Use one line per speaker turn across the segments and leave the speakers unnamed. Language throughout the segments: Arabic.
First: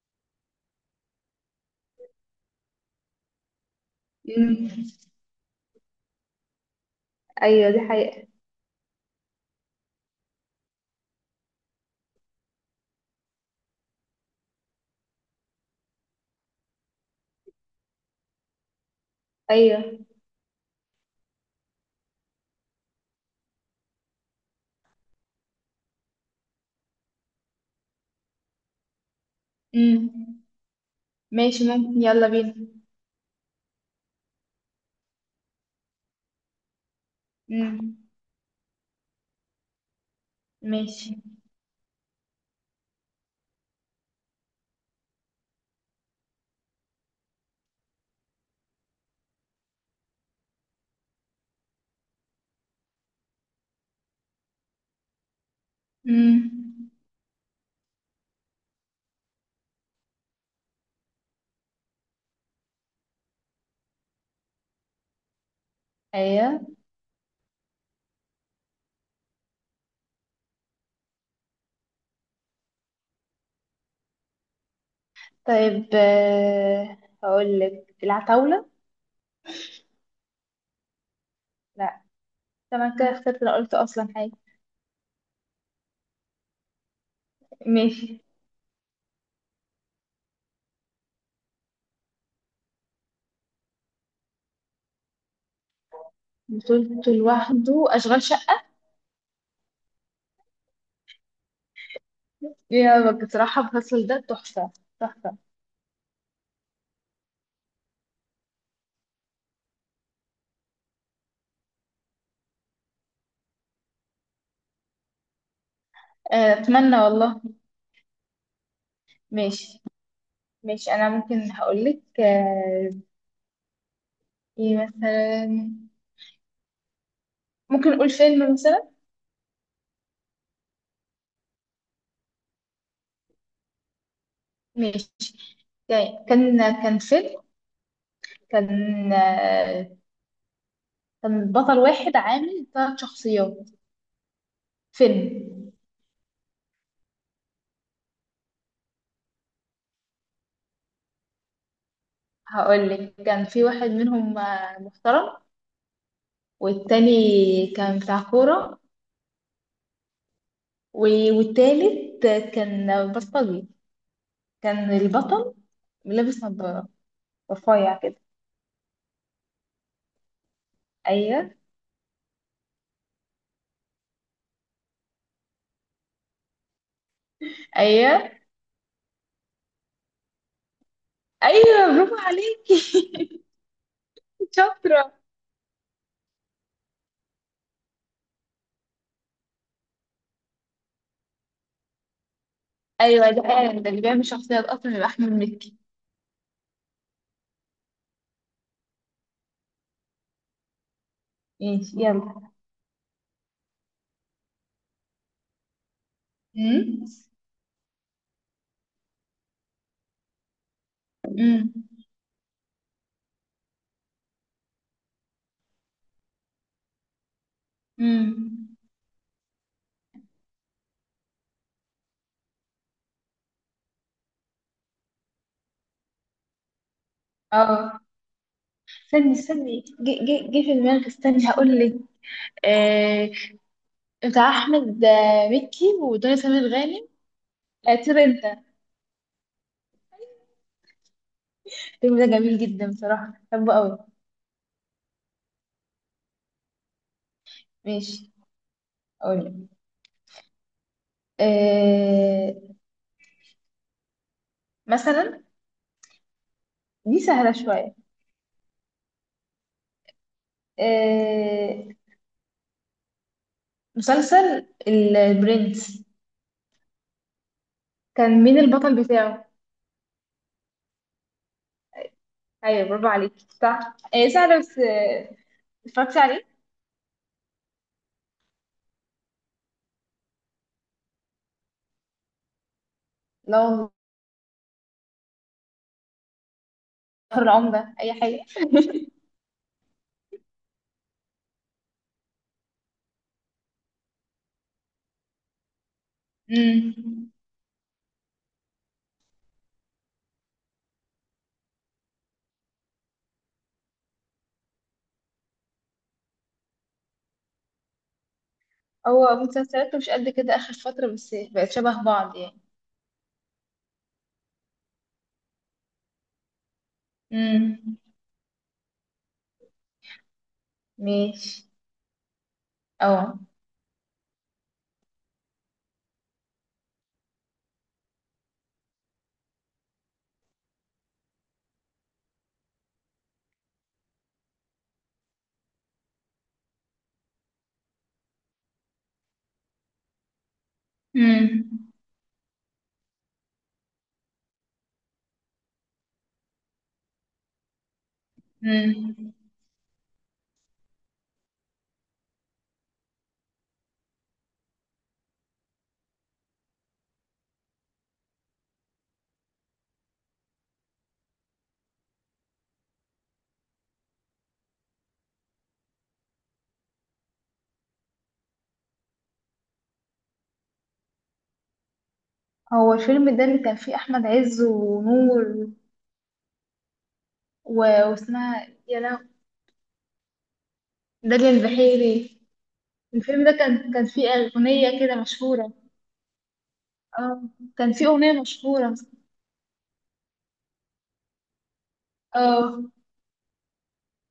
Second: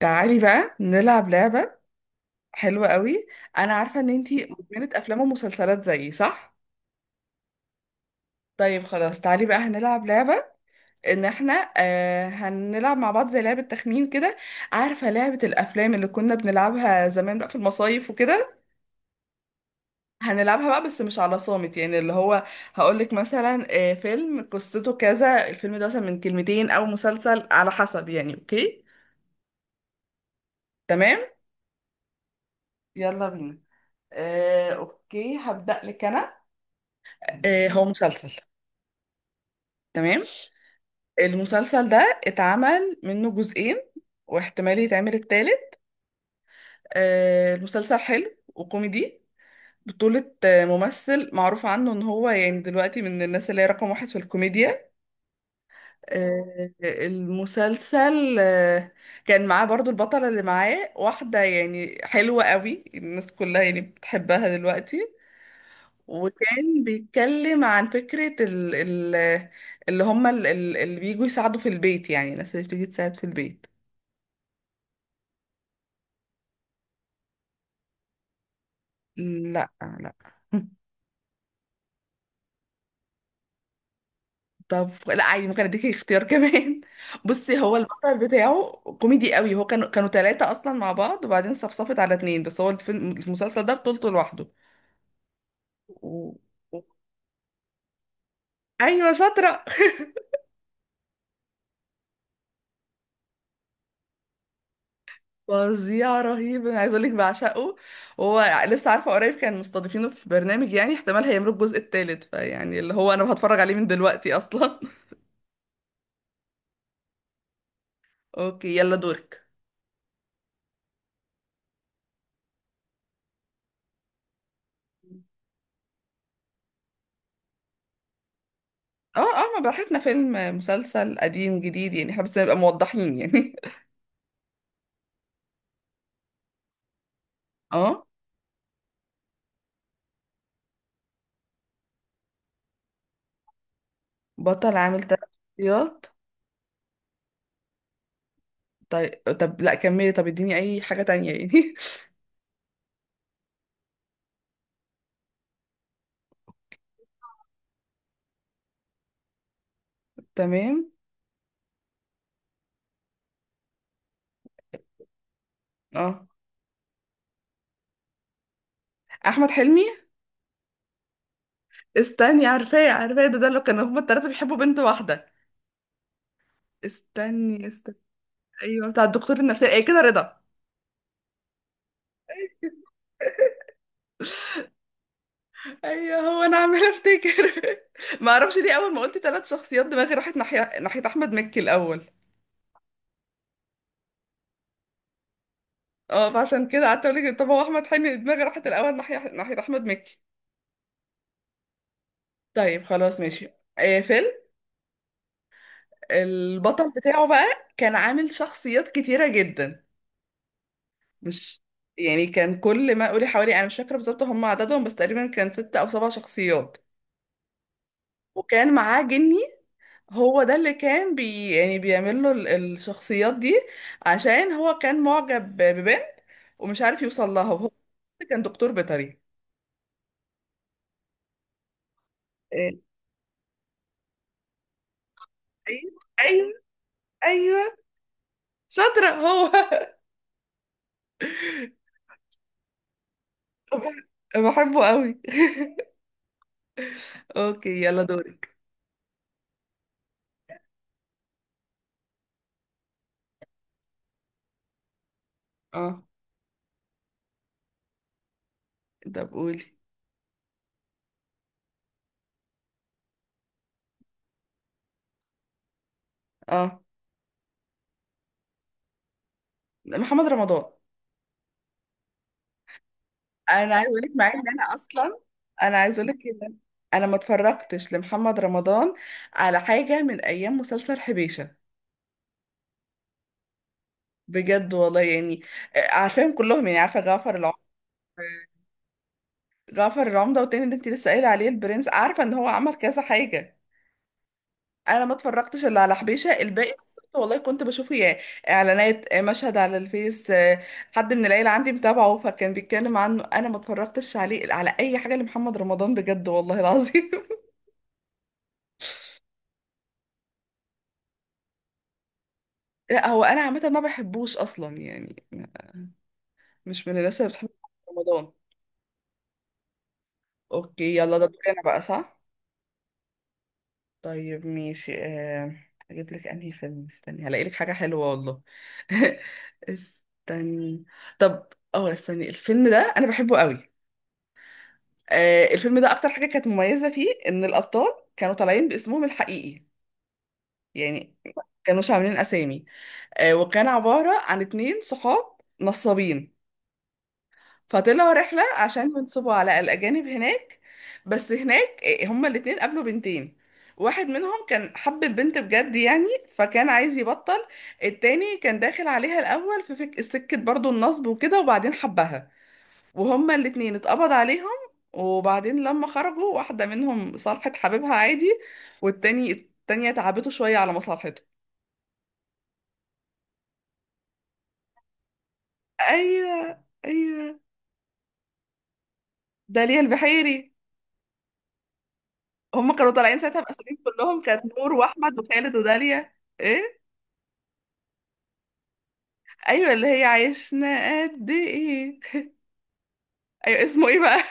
تعالي بقى نلعب لعبة حلوة قوي. أنا عارفة إن أنتي
امم.
مدمنة أفلام ومسلسلات زيي، صح؟
ايوه، دي حقيقة.
طيب خلاص، تعالي بقى هنلعب لعبة إن احنا هنلعب مع بعض زي لعبة تخمين كده. عارفة لعبة الأفلام اللي كنا بنلعبها زمان بقى في المصايف وكده؟
ايوه.
هنلعبها بقى بس مش على صامت، يعني اللي هو هقولك مثلا فيلم قصته كذا، الفيلم ده مثلا من كلمتين أو مسلسل على حسب يعني، أوكي؟
امم.
تمام؟
ماشي، ممكن، يلا بينا.
يلا بينا. اوكي هبدأ لك انا. هو
امم.
مسلسل. تمام.
ماشي.
المسلسل ده اتعمل منه جزئين واحتمال يتعمل التالت. المسلسل حلو وكوميدي، بطولة ممثل معروف عنه ان هو يعني دلوقتي من الناس اللي هي رقم واحد في الكوميديا.
امم.
آه، المسلسل آه، كان معاه برضو البطلة اللي معاه، واحدة يعني حلوة قوي، الناس كلها يعني بتحبها دلوقتي.
ايوه.
وكان بيتكلم عن فكرة ال اللي هم اللي بيجوا يساعدوا في البيت، يعني الناس اللي بتيجي تساعد في البيت.
طيب، هقول لك العتاولة.
لا لا.
لا. طبعا كده اخترت لو قلت اصلا حاجة.
طب لا عادي، ممكن اديكي اختيار كمان. بصي، هو البطل
ماشي.
بتاعه كوميدي قوي، هو كانوا ثلاثة اصلا مع بعض وبعدين صفصفت على اتنين، بس هو الفيلم المسلسل ده بطولته لوحده و... و-
بطولته لوحده، اشغال شقة.
ايوه شاطرة.
يا بصراحة، الفصل ده تحفة. تحفة.
فظيع، رهيب، انا عايز اقول لك بعشقه. هو لسه عارفة قريب كان مستضيفينه في برنامج، يعني احتمال هيعملوا الجزء الثالث، فيعني اللي هو انا هتفرج عليه من دلوقتي اصلا.
اتمنى والله.
اوكي يلا دورك.
ماشي. ماشي، انا ممكن هقول لك. ايه مثلا؟ ممكن نقول فيلم مثلا.
اه اه، ما براحتنا، فيلم مسلسل قديم جديد يعني، احنا بس نبقى موضحين يعني.
ماشي. يعني كان، كان فيلم.
اه.
كان، آه، كان بطل واحد عامل ثلاث شخصيات.
بطل عامل تلات
فيلم.
شخصيات. طيب طب لا كملي، طب اديني اي حاجة تانية يعني.
هقول لك كان في واحد منهم محترم. والتاني كان بتاع كورة.
تمام.
والتالت كان بلطجي. كان البطل
اه،
لابس نظارة، رفيع كده.
احمد حلمي.
ايوه،
استني، عارفاه عارفاه، ده ده اللي كانوا هما التلاتة بيحبوا بنت واحدة. استني استني.
ايوه،
ايوه، بتاع الدكتور النفسي، ايه كده، رضا.
ايوه، برافو عليكي. شاطرة.
ايوه، هو انا عمالة افتكر. ما اعرفش ليه اول ما قلت تلات شخصيات دماغي راحت ناحية، ناحية احمد مكي الاول.
ايوه، ده فعلا، ده اللي بيعمل شخصيات اصلا يبقى احمد مكي.
اه فعشان كده قعدت اقول لك طب هو احمد حلمي، دماغي راحت الاول ناحية، ناحية احمد مكي.
ماشي، يلا.
طيب خلاص ماشي. آه فيلم، البطل بتاعه بقى كان عامل شخصيات كتيرة جدا. مش
امم.
يعني، كان كل ما قولي حوالي، انا مش فاكرة بالظبط هم عددهم بس تقريبا كان ست او سبع شخصيات. وكان
امم.
معاه جني، هو ده اللي كان يعني بيعمل له الشخصيات دي، عشان هو كان معجب ببنت ومش عارف يوصل لها، وهو
اه.
كان دكتور بيطري.
استني، استني، جه، جه، جه في دماغي، استني هقول لك.
إيه،
آه بتاع احمد مكي
ايوه
ودنيا
ايوه
سمير غانم.
ايوه،
طير انت.
شاطرة هو.
الفيلم ده جميل جدا، بصراحه بحبه قوي.
بحبه قوي. اوكي يلا
ماشي.
دورك.
اقول لك آه مثلا.
اه.
دي سهله شويه.
ده بقولي.
آه مسلسل البرنس.
اه.
كان مين البطل بتاعه؟
محمد رمضان.
ايوه، برافو عليك،
انا عايز
صح،
اقول لك مع ان
سهله،
انا
بس
اصلا،
آه،
انا عايز اقول لك
اتفرجتي عليه؟
ان انا ما اتفرجتش لمحمد رمضان على حاجه من ايام مسلسل حبيشه،
لو.
بجد والله يعني. عارفاهم كلهم، يعني عارفه جعفر العمدة،
العمدة، اي حاجه.
جعفر العمدة، والتاني اللي انت لسه قايله عليه البرنس، عارفه ان هو عمل كذا حاجه، انا ما اتفرجتش الا على حبيشه. الباقي
امم.
والله كنت بشوفه يعني اعلانات، مشهد على الفيس، حد من العيله عندي متابعه فكان بيتكلم عنه، انا ما اتفرجتش عليه على اي حاجه لمحمد رمضان بجد والله العظيم.
هو مسلسلاته مش قد كده آخر فترة، بس بقت شبه بعض يعني.
لا هو انا عامه ما بحبوش اصلا يعني، مش من الناس اللي بتحب
امم.
رمضان. اوكي يلا ده دوري
ماشي.
انا بقى، صح؟
اه.
طيب ماشي. اجيب لك انهي فيلم، استني هلاقي لك حاجه حلوه والله. استني. طب اه استني، الفيلم ده انا بحبه قوي. الفيلم ده اكتر حاجه كانت مميزه فيه ان الابطال كانوا طالعين باسمهم الحقيقي، يعني ما
امم.
كانوش عاملين اسامي. وكان عباره عن اتنين صحاب نصابين، فطلعوا رحلة عشان ينصبوا
امم.
على الأجانب هناك. بس هناك هما الاتنين قابلوا بنتين، واحد منهم كان حب البنت بجد يعني فكان عايز يبطل، التاني كان داخل عليها الأول في سكة برضو النصب وكده وبعدين حبها. وهما الاتنين اتقبض عليهم، وبعدين لما خرجوا واحدة منهم صالحت حبيبها عادي، والتاني التانية تعبته شوية على مصالحته.
هو الفيلم ده اللي كان فيه أحمد عز ونور
أيوه أيوه.
و... واسمها، يا لهو.
داليا البحيري.
داليا البحيري.
هم كانوا طالعين ساعتها
الفيلم ده
مقسمين
كان
كلهم،
فيه
كانت نور
أغنية كده
واحمد وخالد
مشهورة.
وداليا. ايه.
اه. كان فيه أغنية مشهورة.
ايوه اللي هي عشنا قد ايه.
اه.
ايوه اسمه ايه بقى؟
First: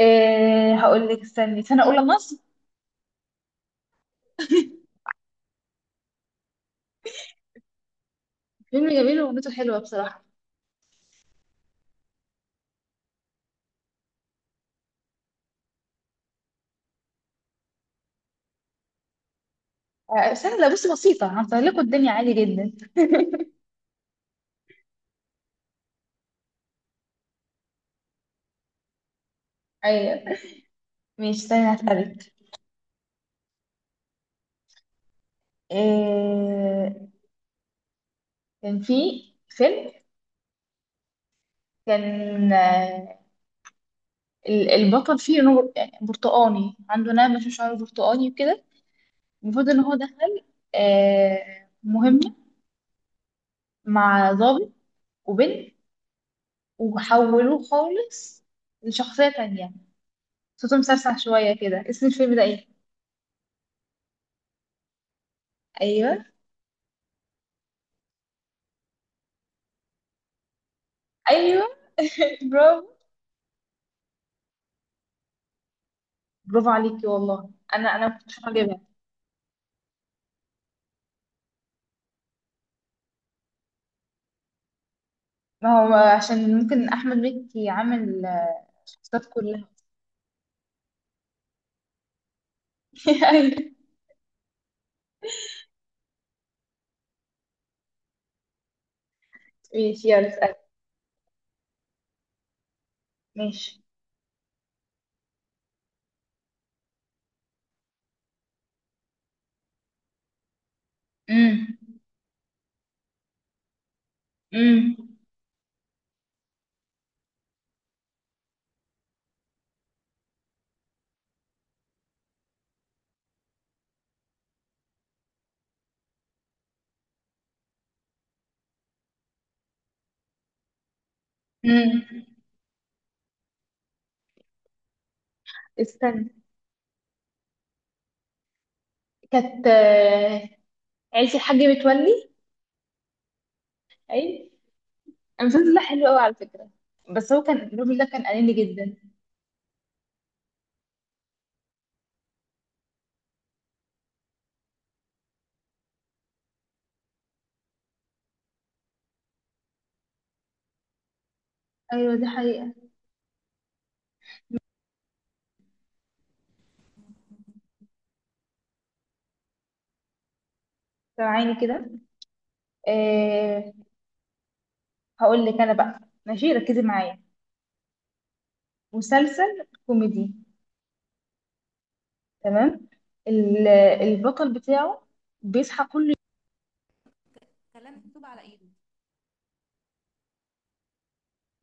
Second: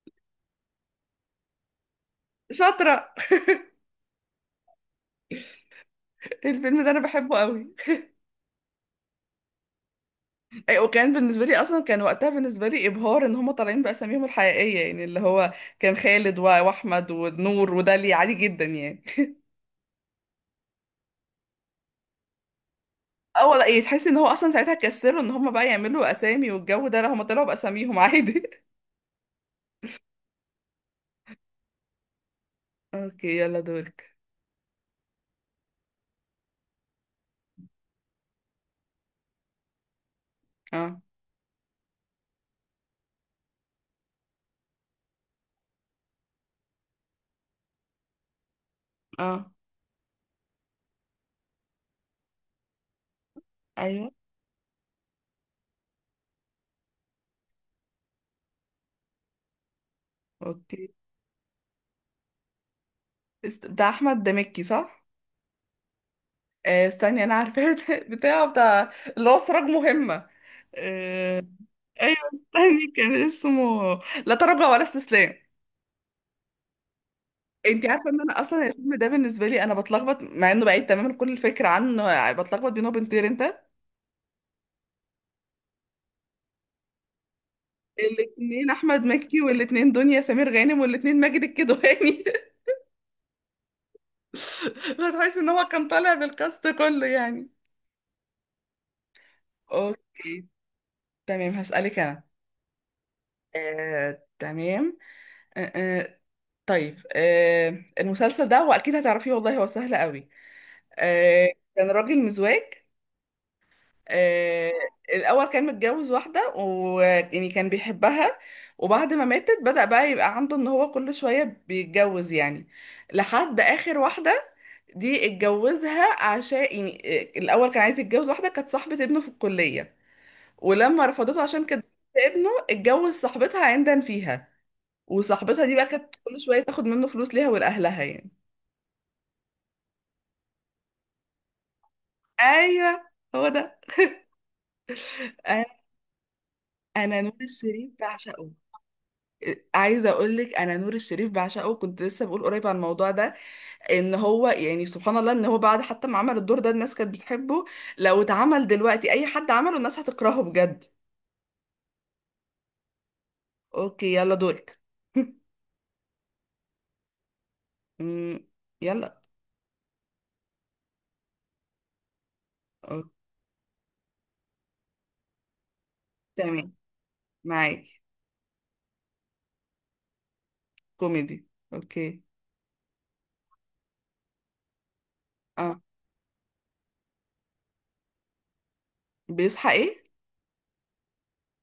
إيه، هقول لك، استني، سنة أولى مصر.
شاطره، الفيلم ده انا بحبه قوي.
فيلم جميل وأغنيته حلوة بصراحة.
ايوه، وكان بالنسبه لي اصلا، كان وقتها بالنسبه لي ابهار ان هم طالعين باساميهم الحقيقيه، يعني اللي هو كان خالد واحمد ونور وداليا، عادي جدا يعني.
سنة، لا بصي، بسيطة، هنسهل لكم الدنيا عادي جدا.
اه ولا ايه، تحس ان هو اصلا ساعتها كسروا ان هم بقى يعملوا اسامي والجو ده، لا هم طلعوا باساميهم عادي.
أيوة. مش، استني، هسألك.
اوكي يلا دورك.
آه، كان في فيلم.
اه
كان، البطل فيه نور يعني برتقاني، عنده نعمة في شعره برتقاني وكده.
اه
المفروض ان هو دخل مهمة
ايوه
مع ضابط وبنت، وحولوه خالص لشخصية تانية. صوته
اوكي.
مسرسع شوية كده، اسم الفيلم ده ايه؟
بتاع احمد دمكي صح؟
ايوه.
آه استني انا عارفاه. بتاع اللي هو سراج مهمة. آه.
ايوه،
ايوه
برافو.
استني، كان اسمه لا تراجع ولا استسلام.
برافو عليكي والله.
انت
انا
عارفه
ما
ان انا
كنتش
اصلا
هجيبها.
الفيلم ده بالنسبه لي انا بتلخبط، مع انه بعيد تماما كل الفكره عنه، يعني بتلخبط بينه وبين طير انت.
ما هو عشان ممكن احمد مكي عامل
الاثنين احمد
الشخصيات
مكي،
كلها.
والاثنين دنيا سمير غانم، والاثنين ماجد الكدواني.
أيوة.
هتحس ان هو كان طالع بالكاست كله يعني.
ماشي، يلا
اوكي.
اسأل.
تمام هسألك انا.
ماشي.
آه، تمام آه، آه، طيب آه المسلسل ده واكيد هتعرفيه والله، هو سهل قوي. آه.
امم.
كان راجل مزواج. آه.
امم.
الاول كان متجوز واحده ويعني كان بيحبها، وبعد ما ماتت بدأ بقى يبقى عنده ان هو كل شويه بيتجوز يعني، لحد اخر واحده دي اتجوزها، عشان يعني، الاول كان عايز يتجوز واحده كانت صاحبه ابنه في الكليه، ولما رفضته عشان كانت
امم.
بنت ابنه اتجوز صاحبتها عندا فيها، وصاحبتها دي بقى كانت
استنى.
كل شويه تاخد منه فلوس ليها ولاهلها يعني.
كانت. عيلة الحاج متولي.
ايوه، هو ده.
اي،
انا
المسلسل ده حلو قوي على فكرة.
أنا نور
بس هو كان
الشريف
الراجل ده كان
بعشقه.
قليل جدا.
عايزه اقول لك انا نور الشريف بعشقه، كنت لسه بقول قريب عن الموضوع ده، ان هو يعني سبحان الله ان هو بعد حتى ما عمل الدور ده الناس كانت بتحبه، لو اتعمل دلوقتي اي حد عمله الناس هتكرهه بجد.
ايوه، دي حقيقة.
اوكي يلا دورك. أمم، يلا.
سامعيني كده؟
أوكي.
أه. هقول لك انا بقى. ماشي،
تمام،
ركزي معايا.
معاكي.
مسلسل كوميدي.
كوميدي، اوكي.
تمام. ال- البطل بتاعه
اه.
بيصحى كل يوم.
بيصحى ايه؟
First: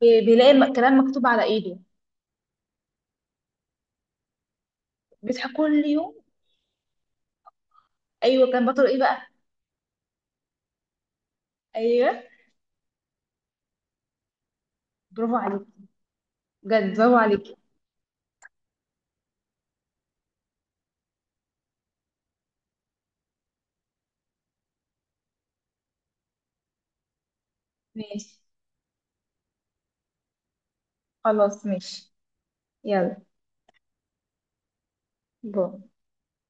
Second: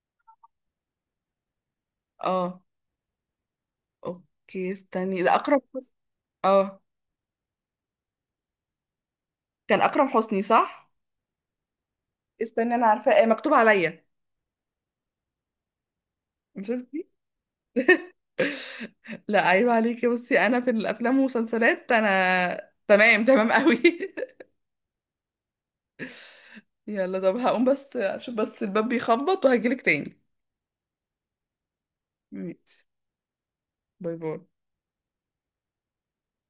بيلاقي كلام مكتوب على ايده.
اه اوكي استني، ده
بيصحى
اكرم
كل
حسني.
يوم.
اه
ايوه، كان بطل ايه بقى؟
كان اكرم حسني صح.
ايوه،
استني انا عارفاه، مكتوب عليا.
برافو عليك. بجد،
شفتي؟
برافو عليك.
لا عيب عليكي، بصي انا في الافلام والمسلسلات انا تمام تمام قوي. يلا طب هقوم بس اشوف
ماشي،
بس الباب بيخبط وهجيلك تاني.
خلاص، ماشي.
ماشي.
يلا.
باي باي.
باي.